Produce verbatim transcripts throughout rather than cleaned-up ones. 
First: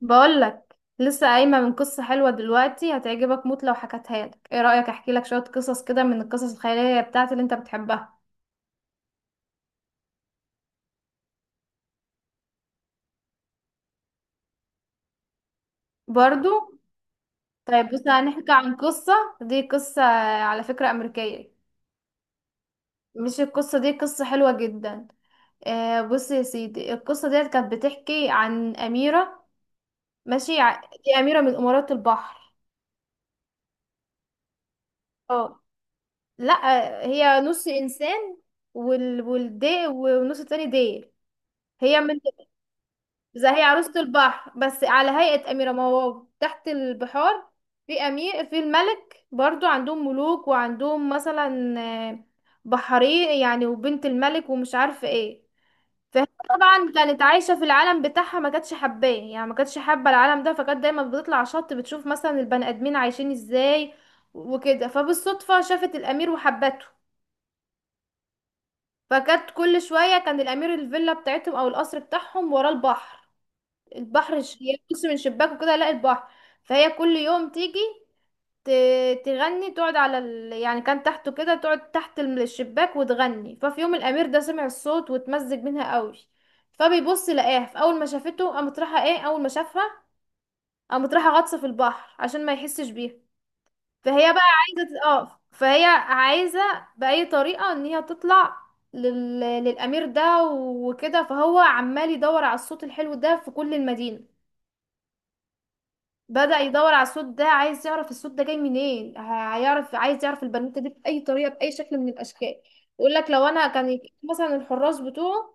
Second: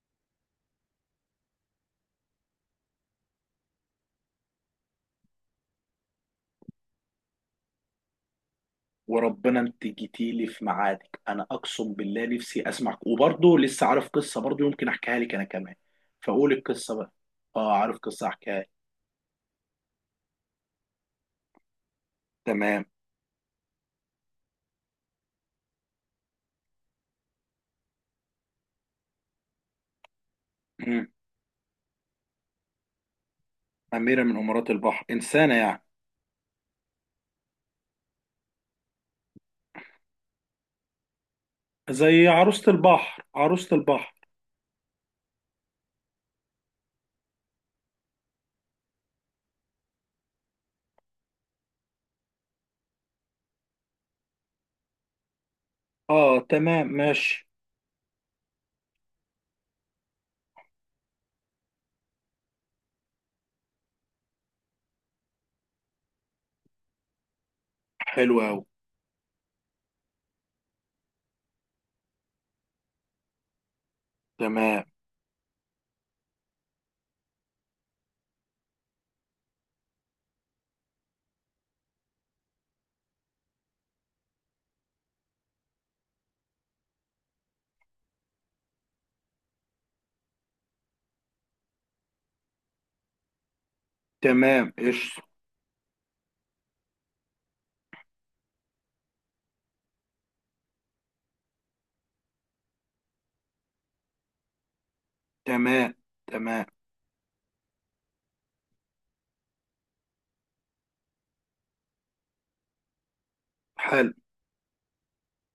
بقولك لسه قايمة من قصة حلوة دلوقتي هتعجبك موت لو حكتها لك. ايه رأيك احكي لك شوية قصص كده من القصص الخيالية بتاعتي اللي انت بتحبها؟ وربنا انت جيتيلي في ميعادك. انا اقسم بالله نفسي اسمعك، وبرضه لسه عارف قصه برضه يمكن احكيها لك انا كمان. برضو. فقول القصه بقى. اه، طيب عارف بص، قصه هنحكي احكيها لك. عن قصة. دي قصة على فكرة أمريكية. تمام. مش القصة دي قصة حلوة جدا؟ آه بص يا سيدي، القصة ديت كانت بتحكي عن أميرة. ماشي، ع- مم. دي أميرة من أمارات البحر. اميره من امارات البحر، انسانه اه، يعني؟ لا هي نص إنسان وال... والدي والنص التاني ديل هي من، زي عروسه البحر، زي عروسه عروسة البحر. البحر بس على هيئة أميرة مواو تحت البحار. في أمير، في الملك برضو عندهم ملوك وعندهم مثلا، آه، بحري يعني، وبنت الملك، ومش عارفة ايه. فهي اه تمام، طبعا كانت ماشي. عايشة في العالم بتاعها، ما كانتش حباه، يعني ما كانتش حابة العالم ده، فكانت دايما بتطلع على الشط بتشوف مثلا البني آدمين عايشين ازاي وكده. فبالصدفة شافت الأمير وحبته. حلو قوي. فكانت كل شوية، كان الأمير الفيلا بتاعتهم أو القصر بتاعهم ورا البحر. البحر الش- هي تمام. بص من شباك وكده الاقي البحر. فهي كل يوم تيجي ت- تغني، تقعد على ال... يعني كان تحته كده، تقعد تحت الم- الشباك وتغني. ففي يوم الامير ده سمع الصوت واتمزج منها قوي. فبيبص لقاها، فاول ما شافته قامت رايحه ايه، اول ما شافها قامت رايحه غطسه في البحر عشان ما يحسش بيها. فهي بقى تمام عايزه تت- ايش؟ اه فهي عايزه باي طريقه ان هي تطلع لل... للامير ده وكده. فهو عمال يدور على الصوت الحلو ده في كل المدينه. تمام. بدأ تمام. يدور على الصوت ده، عايز يعرف الصوت ده جاي منين، ه- هيعرف، عايز يعرف البنوتة دي بأي طريقة، بأي شكل من الأشكال. يقول لك لو أنا كان حلو. يك- مثلا الحراس بتوعه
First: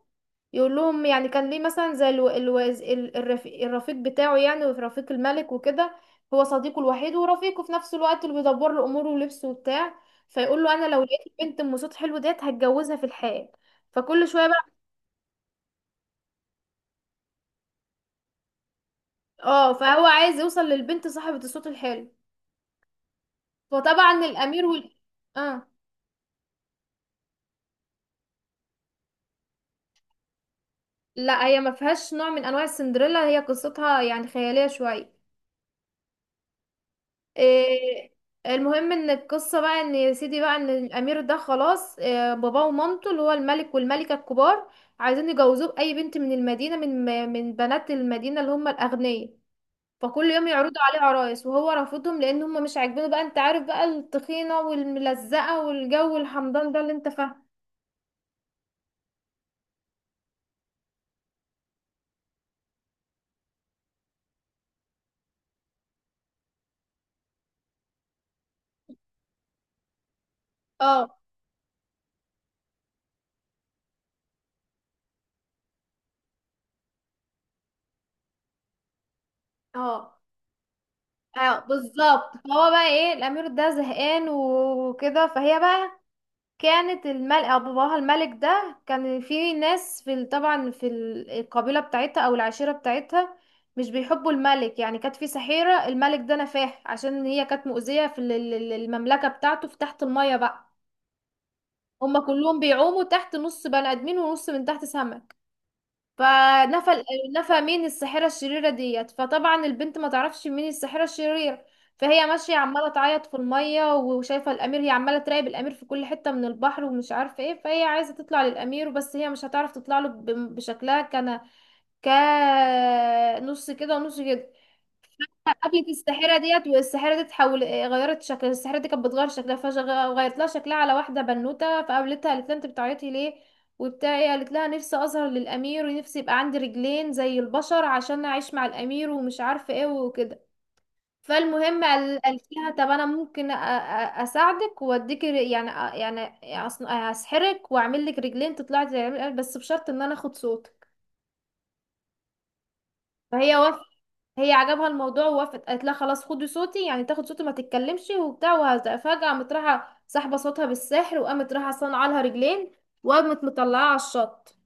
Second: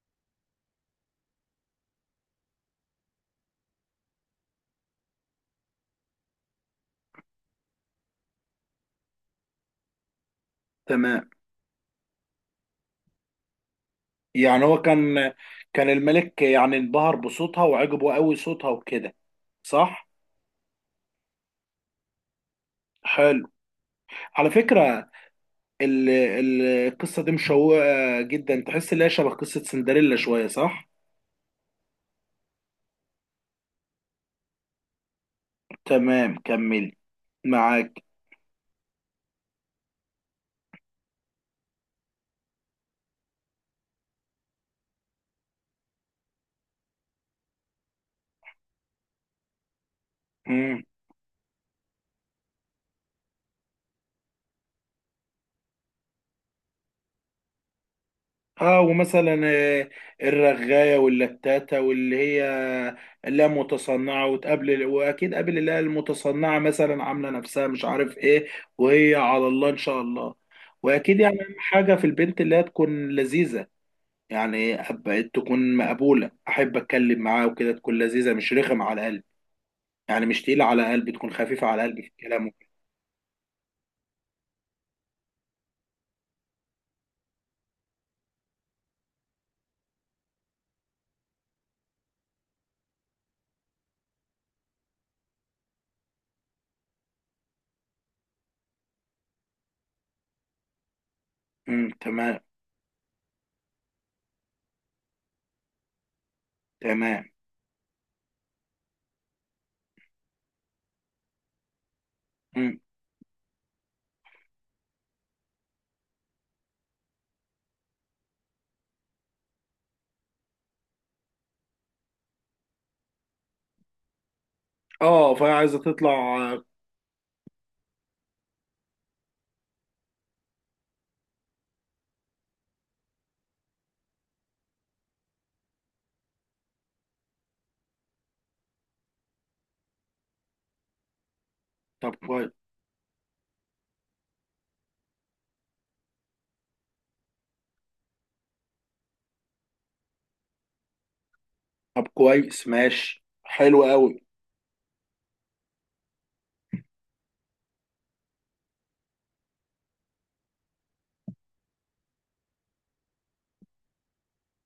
يقول لهم. يعني كان ليه مثلا زي الو... الوز... ال- الرفيق... الرفيق بتاعه، يعني ورفيق الملك وكده. هو صديقه الوحيد ورفيقه في نفس الوقت، اللي بيدبر له أموره ولبسه وبتاع. فيقول له: أنا لو لقيت تمام، البنت أم صوت حلو ديت هتجوزها في الحال. فكل شوية يعني بقى، هو كان، كان الملك يعني انبهر بصوتها وعجبه قوي صوتها وكده. اه، فهو صح. عايز يوصل للبنت صاحبة الصوت الحلو. حلو. فطبعا على الأمير وال، فكرة اه ال- ال- القصة دي مشوقة جدا، تحس ان هي شبه قصة سندريلا شوية صح؟ لا هي ما فيهاش نوع من انواع السندريلا، هي قصتها يعني خياليه شويه. تمام، كملي. معاك. إيه المهم ان القصه بقى، ان يا سيدي بقى ان الامير ده خلاص، إيه، باباه ومامته اللي هو الملك والملكه الكبار عايزين يجوزوه باي بنت من المدينه، من من بنات المدينه اللي هم الاغنياء. فكل يوم يعرضوا مم. عليه عرايس وهو رافضهم لان هم مش عاجبينه بقى. انت عارف بقى، التخينه والملزقه والجو الحمضان ده اللي انت فاهمه. اه، ومثلا آه، الرغاية واللتاتة واللي هي، لا، متصنعة. وتقابل واكيد قابل اللي هي المتصنعة، مثلا عاملة نفسها مش عارف ايه وهي على الله ان شاء الله. واكيد اه. يعني اهم حاجة في البنت اللي هي تكون لذيذة. يعني أب- تكون مقبولة، احب اتكلم معاها وكده، تكون لذيذة، مش رخم على القلب. اه. يعني مش تقيلة على قلبي، تكون اه خفيفة على قلبي في بالظبط. الكلام وكده. فهو بقى ايه، الامير ده زهقان وكده. فهي بقى، كانت الملك او باباها الملك ده كان في ناس في ال- طبعا في ال- القبيله بتاعتها او العشيره بتاعتها مش بيحبوا الملك، يعني كانت في سحيره الملك ده نفاه عشان هي كانت مؤذيه في ال- ال- المملكه بتاعته في تحت الميه بقى. امم، هما تمام. كلهم بيعوموا تحت، نص بني ادمين ونص من تحت سمك. فنفى تمام. ال- نفى مين؟ الساحرة الشريرة ديت. فطبعا البنت ما تعرفش مين الساحرة الشريرة. فهي ماشية امم. عمالة تعيط في المية وشايفة الأمير، هي عمالة تراقب الأمير في كل حتة من البحر ومش عارفة ايه. فهي عايزة تطلع للأمير بس هي مش هتعرف تطلع له ب- بشكلها، كان كنص كده ونص كده. اه، فهي عايزة قفلت تطلع الساحرة آه، ديت، والساحرة دي تحول، إيه، غيرت شكل الساحرة دي، كانت بتغير شكلها، فغيرت لها شكلها على واحدة بنوتة. فقابلتها قالت لها: انت بتعيطي ليه وبتاع إيه، قالت لها: نفسي اظهر للامير، ونفسي يبقى عندي رجلين زي البشر عشان اعيش مع الامير ومش عارفة ايه وكده. فالمهم طب قال- قالت كويس. لها: طب انا ممكن أ- أ- اساعدك واديك ر- يعني أ- يعني أصن- اسحرك واعمل لك رجلين تطلعي تعملي- بس بشرط ان انا اخد صوتك. طب كويس، ماشي، فهي حلو قوي. هي عجبها الموضوع ووافقت، قالت لها: خلاص خدي صوتي، يعني تاخد صوتي ما تتكلمش وبتاع. وهذا فجأة قامت رايحة ساحبة صوتها بالسحر، وقامت رايحة صانعة لها رجلين، وقامت مطلعاها على الشط.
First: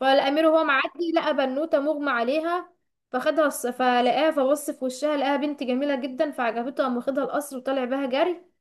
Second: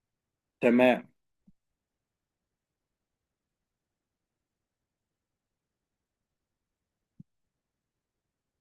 فالأمير وهو تمام. معدي لقى بنوتة مغمى عليها. فخدها الس- فلقاها، فبص في وشها لقاها بنت جميلة جدا، فعجبته، قام واخدها القصر وطلع بها جري،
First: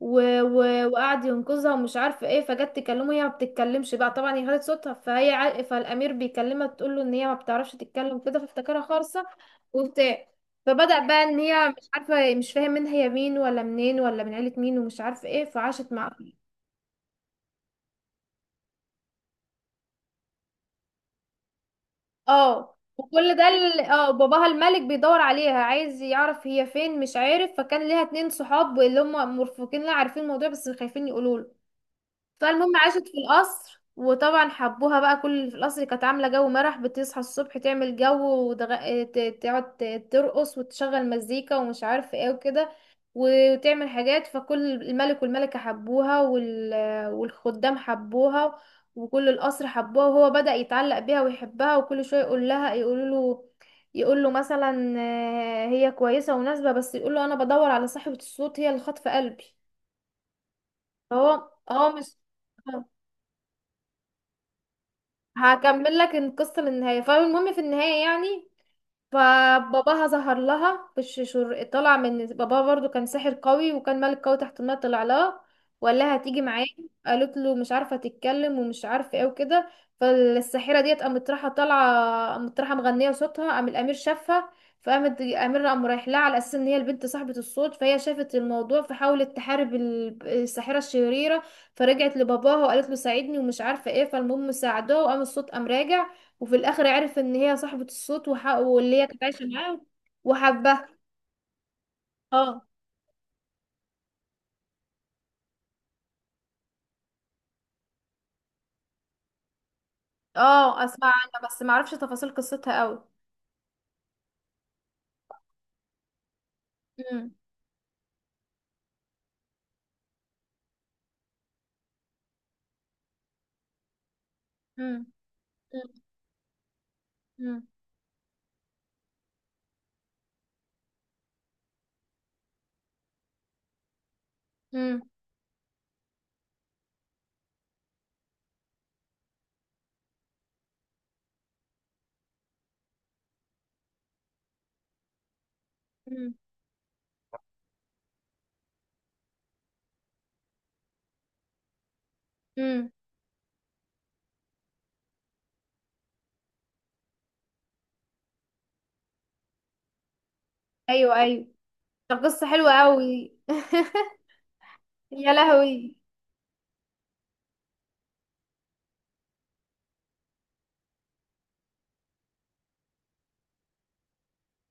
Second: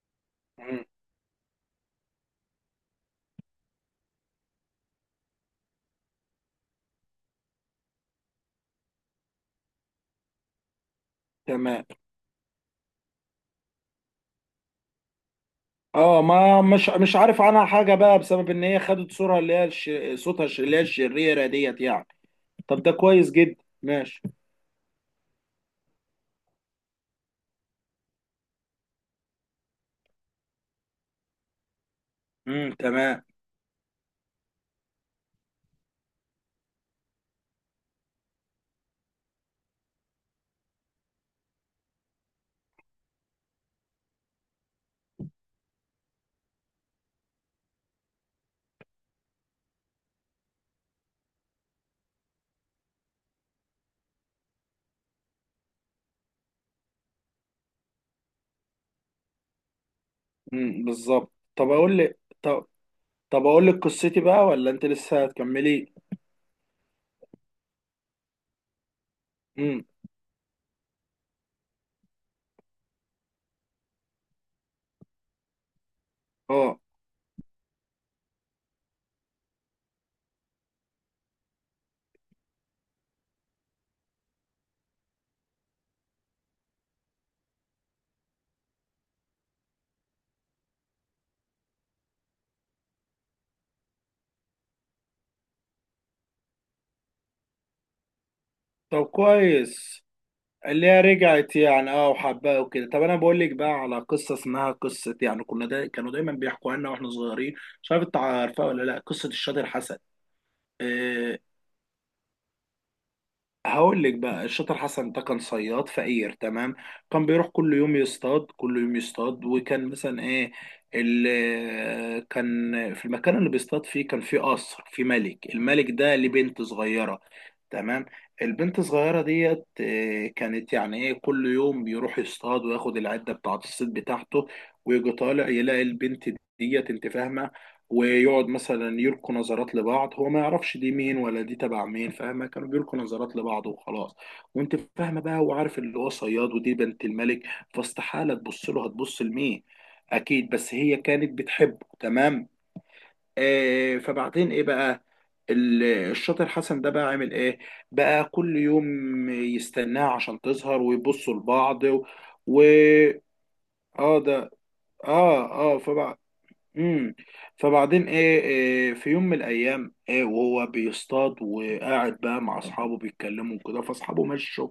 و... امم. و... وقعد ينقذها، ومش عارفه ايه. فجت تكلمه، هي ما بتتكلمش بقى طبعا، هي خدت صوتها. فهي ع... فالامير بيكلمها، تقول له ان هي ما بتعرفش تتكلم كده، فافتكرها خالصه وبتاع. فبدأ بقى ان هي تمام. مش عارفه، مش فاهم منها هي مين ولا منين ولا من عيله مين ومش عارفه ايه. فعاشت مع، اه، ما مش، مش عارف عنها حاجة بقى بسبب ان هي خدت صورة اللي هي الش... صوتها الش- اللي هي الشريرة ديت يعني. اه. طب ده كويس وكل ده جدا، ال- اه ماشي. باباها الملك بيدور عليها عايز يعرف هي فين، مش عارف. فكان ليها اتنين صحاب اللي هم مرفقين لها، عارفين الموضوع بس خايفين يقولوا له. امم، فالمهم عاشت في تمام. القصر، وطبعا حبوها بقى، كل اللي في القصر، كانت عاملة جو مرح، بتصحى الصبح تعمل جو وتغ- ت- تقعد ت- ترقص وتشغل مزيكا ومش عارفة ايه وكده، وتعمل حاجات. فكل الملك والملكة حبوها، وال... والخدام حبوها، وكل القصر حبوها. وهو بدأ يتعلق بيها ويحبها، وكل شوية يقول لها، يقول له، يقول له مثلا آه، هي كويسة ومناسبة بس يقول له: انا بدور على صاحبة الصوت، هي اللي خاطفة قلبي. امم بالظبط. فهو طب اه اقول مش، لك، طب، طب اقول لك قصتي بقى ولا انت لسه هتكملي؟ هكمل لك القصة للنهاية. فالمهم في النهاية يعني، امم. فباباها ظهر لها بش شر... طلع من باباها برضو كان ساحر قوي وكان ملك قوي تحت الماء، طلع لها وقال لها: هتيجي معايا. اه. قالت له مش عارفه تتكلم ومش عارفه ايه وكده. فالساحره ديت قامت رايحه طالعه، قامت رايحه مغنيه صوتها، قام الامير شافها. فقامت الامير قام رايح لها على اساس ان هي البنت صاحبه الصوت. فهي شافت الموضوع فحاولت تحارب ال- الساحره الشريره. فرجعت لباباها وقالت له ساعدني ومش عارفه ايه. فالمهم ساعدوها وقام الصوت قام راجع، وفي الاخر عرف ان هي صاحبة الصوت وح... واللي طب هي كانت عايشة معاه كويس. اللي وحبها. هي رجعت يعني، اه، وحباه اه. وكده. طب انا بقول لك بقى على قصه اسمها قصه، يعني كنا دا كانوا دايما بيحكوا عنها واحنا صغيرين. مش عارف انت عارفها ولا لا، قصه الشاطر حسن. اه اسمع آه، عنها بس ما اعرفش تفاصيل قصتها قوي. هقول لك بقى. الشاطر حسن ده كان صياد فقير، تمام. كان امم. بيروح كل يوم يصطاد، كل يوم يصطاد، وكان مثلا ايه، اللي كان في المكان اللي بيصطاد فيه كان فيه قصر، فيه امم. ملك، الملك ده ليه بنت صغيرة، امم. تمام. البنت الصغيرة ديت إيه، كانت يعني ايه، كل يوم بيروح يصطاد وياخد العدة بتاعة الصيد بتاعته، امم. ويجي طالع يلاقي البنت ديت، انت فاهمة؟ ويقعد مثلا يلقوا نظرات لبعض، هو ما يعرفش دي مين ولا دي تبع مين، فاهمة؟ كانوا بيلقوا نظرات لبعض وخلاص. وانت فاهمة بقى، وعارف اللي هو امم. صياد ودي بنت الملك، فاستحالة تبص له، هتبص لمين؟ اكيد. بس هي كانت بتحبه، تمام. امم. آه، فبعدين ايه بقى، ال- الشاطر حسن ده بقى عامل ايه بقى؟ كل يوم يستناها عشان تظهر ايوه، ويبصوا ايوه، لبعض و... ده قصة و... حلوة قوي. اه ده. يا اه. اه لهوي. فبقى، امم، فبعدين ايه، إيه، في يوم من الايام، ايه، وهو بيصطاد وقاعد بقى مع اصحابه بيتكلموا وكده، فاصحابه مشوا.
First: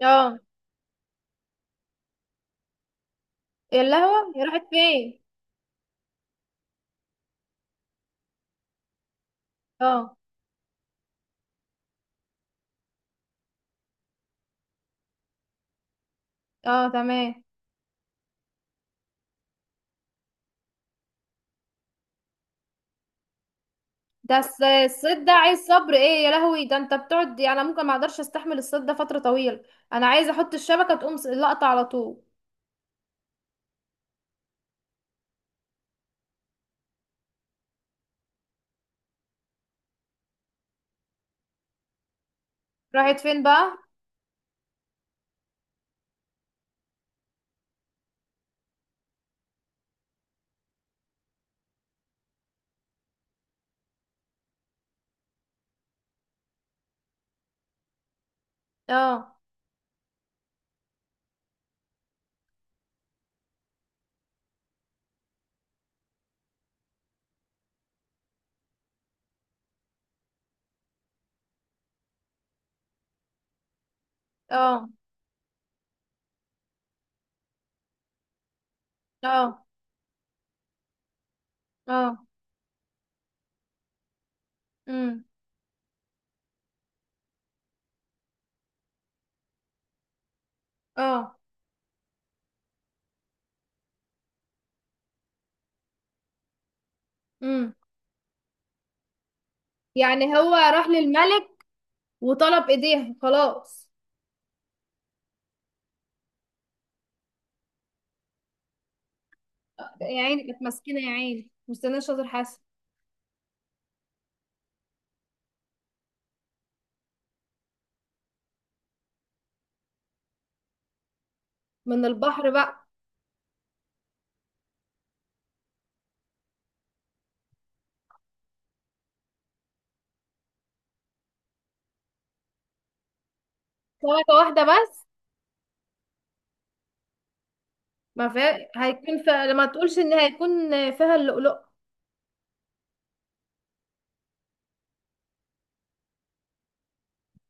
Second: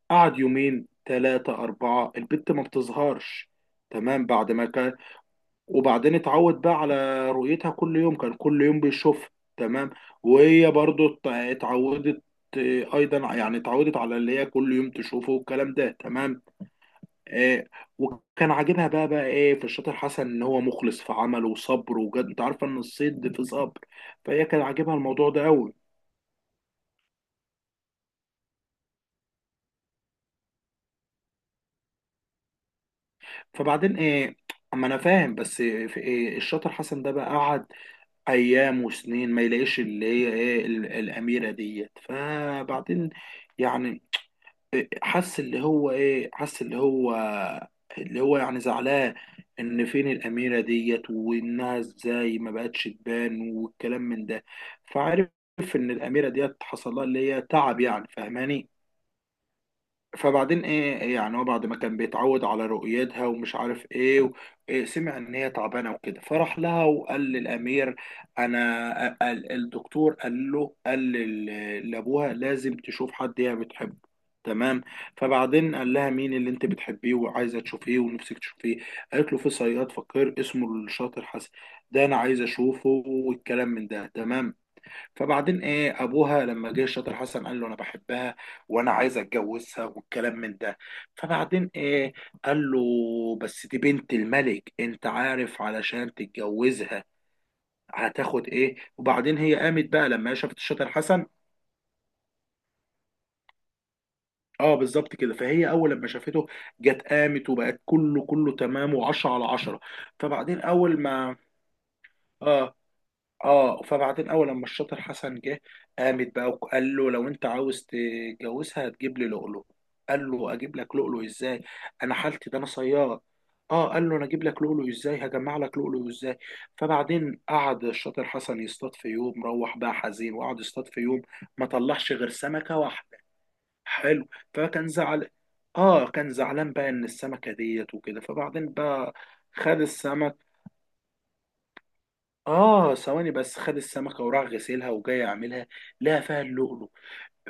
اه. قعد يومين ثلاثة أربعة البت ما بتظهرش. يا تمام لهوي، هي بعد راحت ما كان فين؟ وبعدين اتعود بقى على رؤيتها، كل يوم كان كل يوم بيشوفها، تمام. اه. وهي برضو ات- اتعودت إيه، ايضا يعني، اتعودت على اللي هي كل يوم تشوفه والكلام ده، تمام. اه. تمام. آه، وكان عاجبها بقى، بقى ايه في الشاطر حسن، ان هو مخلص في عمله وصبر وجد، انت عارفه ان الصيد في صبر. ده فهي كان الص- عاجبها الصيد الموضوع ده ده عايز قوي. صبر، ايه يا لهوي، ده انت بتقعد، يعني انا ممكن ما اقدرش استحمل الصيد ده فترة طويلة. انا عايزة احط الشبكة تقوم س- لقطة على طول. فبعدين ايه، اما انا فاهم بس في إيه، الشاطر حسن ده بقى قعد ايام وسنين ما يلاقيش اللي هي ايه، ال- الاميره ديت. فبعدين راحت فين بقى؟ يعني حس اللي هو ايه، حس اللي هو، اللي هو يعني زعلان، ان فين الاميره ديت، وانها ازاي ما بقتش تبان والكلام من ده. فعرف ان الاميره ديت حصل لها اللي هي تعب يعني، فاهماني؟ اه. فبعدين ايه، إيه يعني، هو بعد ما كان بيتعود على رؤيتها ومش عارف ايه، و... إيه، سمع ان هي تعبانه وكده، فراح لها وقال للامير، انا أ- ال- الدكتور قال له، قال لل- لابوها لازم تشوف حد هي بتحبه، تمام. اه. فبعدين قال لها مين اللي انت بتحبيه وعايزه تشوفيه ونفسك تشوفيه؟ قالت له في اه. صياد فقير اسمه الشاطر حسن، ده انا اه. عايزه اشوفه والكلام من ده، تمام. امم. فبعدين ايه، ابوها لما جه شاطر حسن قال له انا بحبها وانا عايز اتجوزها والكلام من ده. اه. فبعدين ايه، قال له بس دي بنت الملك، انت عارف علشان تتجوزها امم. هتاخد ايه؟ وبعدين هي قامت بقى لما هي يعني هو شافت راح شاطر حسن، للملك وطلب ايديها خلاص؟ اه بالظبط كده. فهي اول لما شافته جت قامت وبقت كله كله تمام وعشرة على عشرة. يا عيني فبعدين كانت اول مسكينه، يا ما عيني مستنيه شاطر حسن. اه اه فبعدين اول لما الشاطر حسن جه، قامت بقى وقال له لو انت عاوز تتجوزها هتجيب لي لؤلؤ. قال له اجيب لك لؤلؤ ازاي، من انا حالتي البحر ده انا بقى. صياد، اه. قال له انا اجيب لك لؤلؤ ازاي، هجمع لك لؤلؤ ازاي؟ فبعدين قعد الشاطر حسن يصطاد في يوم، روح بقى حزين وقعد يصطاد في يوم، ما طلعش غير سمكة واحدة، حلو. سمكه واحده فكان بس؟ زعل، اه، كان زعلان بقى ان السمكة ديت وكده. ما فيها، فبعدين بقى هيكون فيها، لما خد تقولش ان السمكة، هيكون فيها اللؤلؤ. اه ثواني بس، خد السمكه وراح غسلها وجاي اعملها، لقى فيها اللؤلؤ.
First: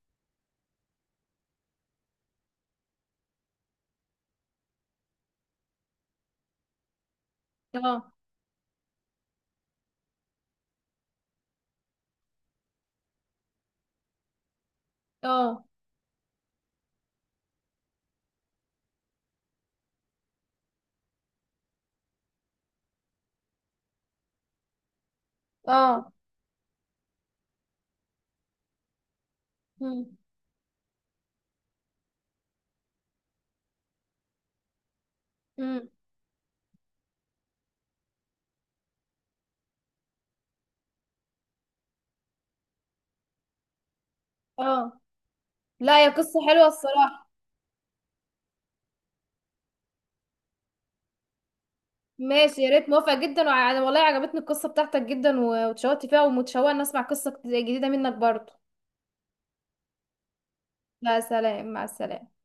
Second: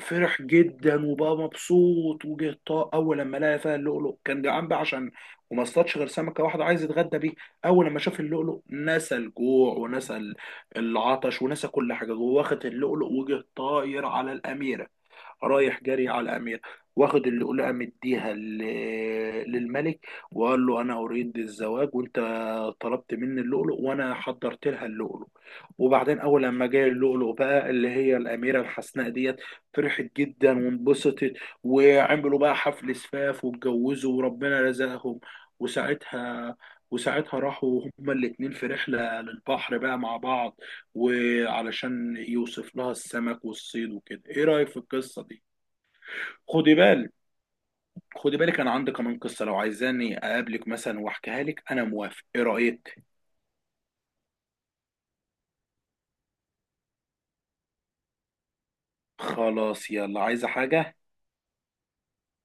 فرح جدا وبقى مبسوط وجه طاق. اول لما لقى فيها اللؤلؤ كان جعان بقى، عشان وما اصطادش غير سمكه واحده عايز يتغدى بيه. اول لما اه. شاف اللؤلؤ نسى الجوع ونسى ال- العطش ونسى كل حاجه جوه، واخد اللؤلؤ وجه طاير على الاميره، اه. رايح جري على الأمير. واخد اللؤلؤة مديها ل- للملك، وقال له أنا أريد الزواج وأنت طلبت مني اللؤلؤ وأنا حضرت لها اللؤلؤ. اه. وبعدين أول لما جاي اللؤلؤ بقى اللي هي الأميرة الحسناء ديت، فرحت امم. جدا وانبسطت. وعملوا بقى حفل زفاف واتجوزوا وربنا رزقهم. امم. وساعتها وساعتها راحوا هما الاتنين في رحلة للبحر بقى مع بعض، وعلشان يوصف لها السمك والصيد وكده. ايه رأيك في اه. القصة دي؟ لا يا، قصه حلوه خدي بالك، الصراحه. خدي بالك، انا عندي كمان قصه، لو عايزاني اقابلك مثلا واحكيها لك انا موافق. ايه ماشي يا ريت، رايك؟ موافقه جدا، وانا والله عجبتني القصه بتاعتك جدا، و- واتشوقت فيها ومتشوقه ان اسمع قصه جديده منك برضه. خلاص يلا، عايزه حاجه؟ لا سلام، مع السلامة.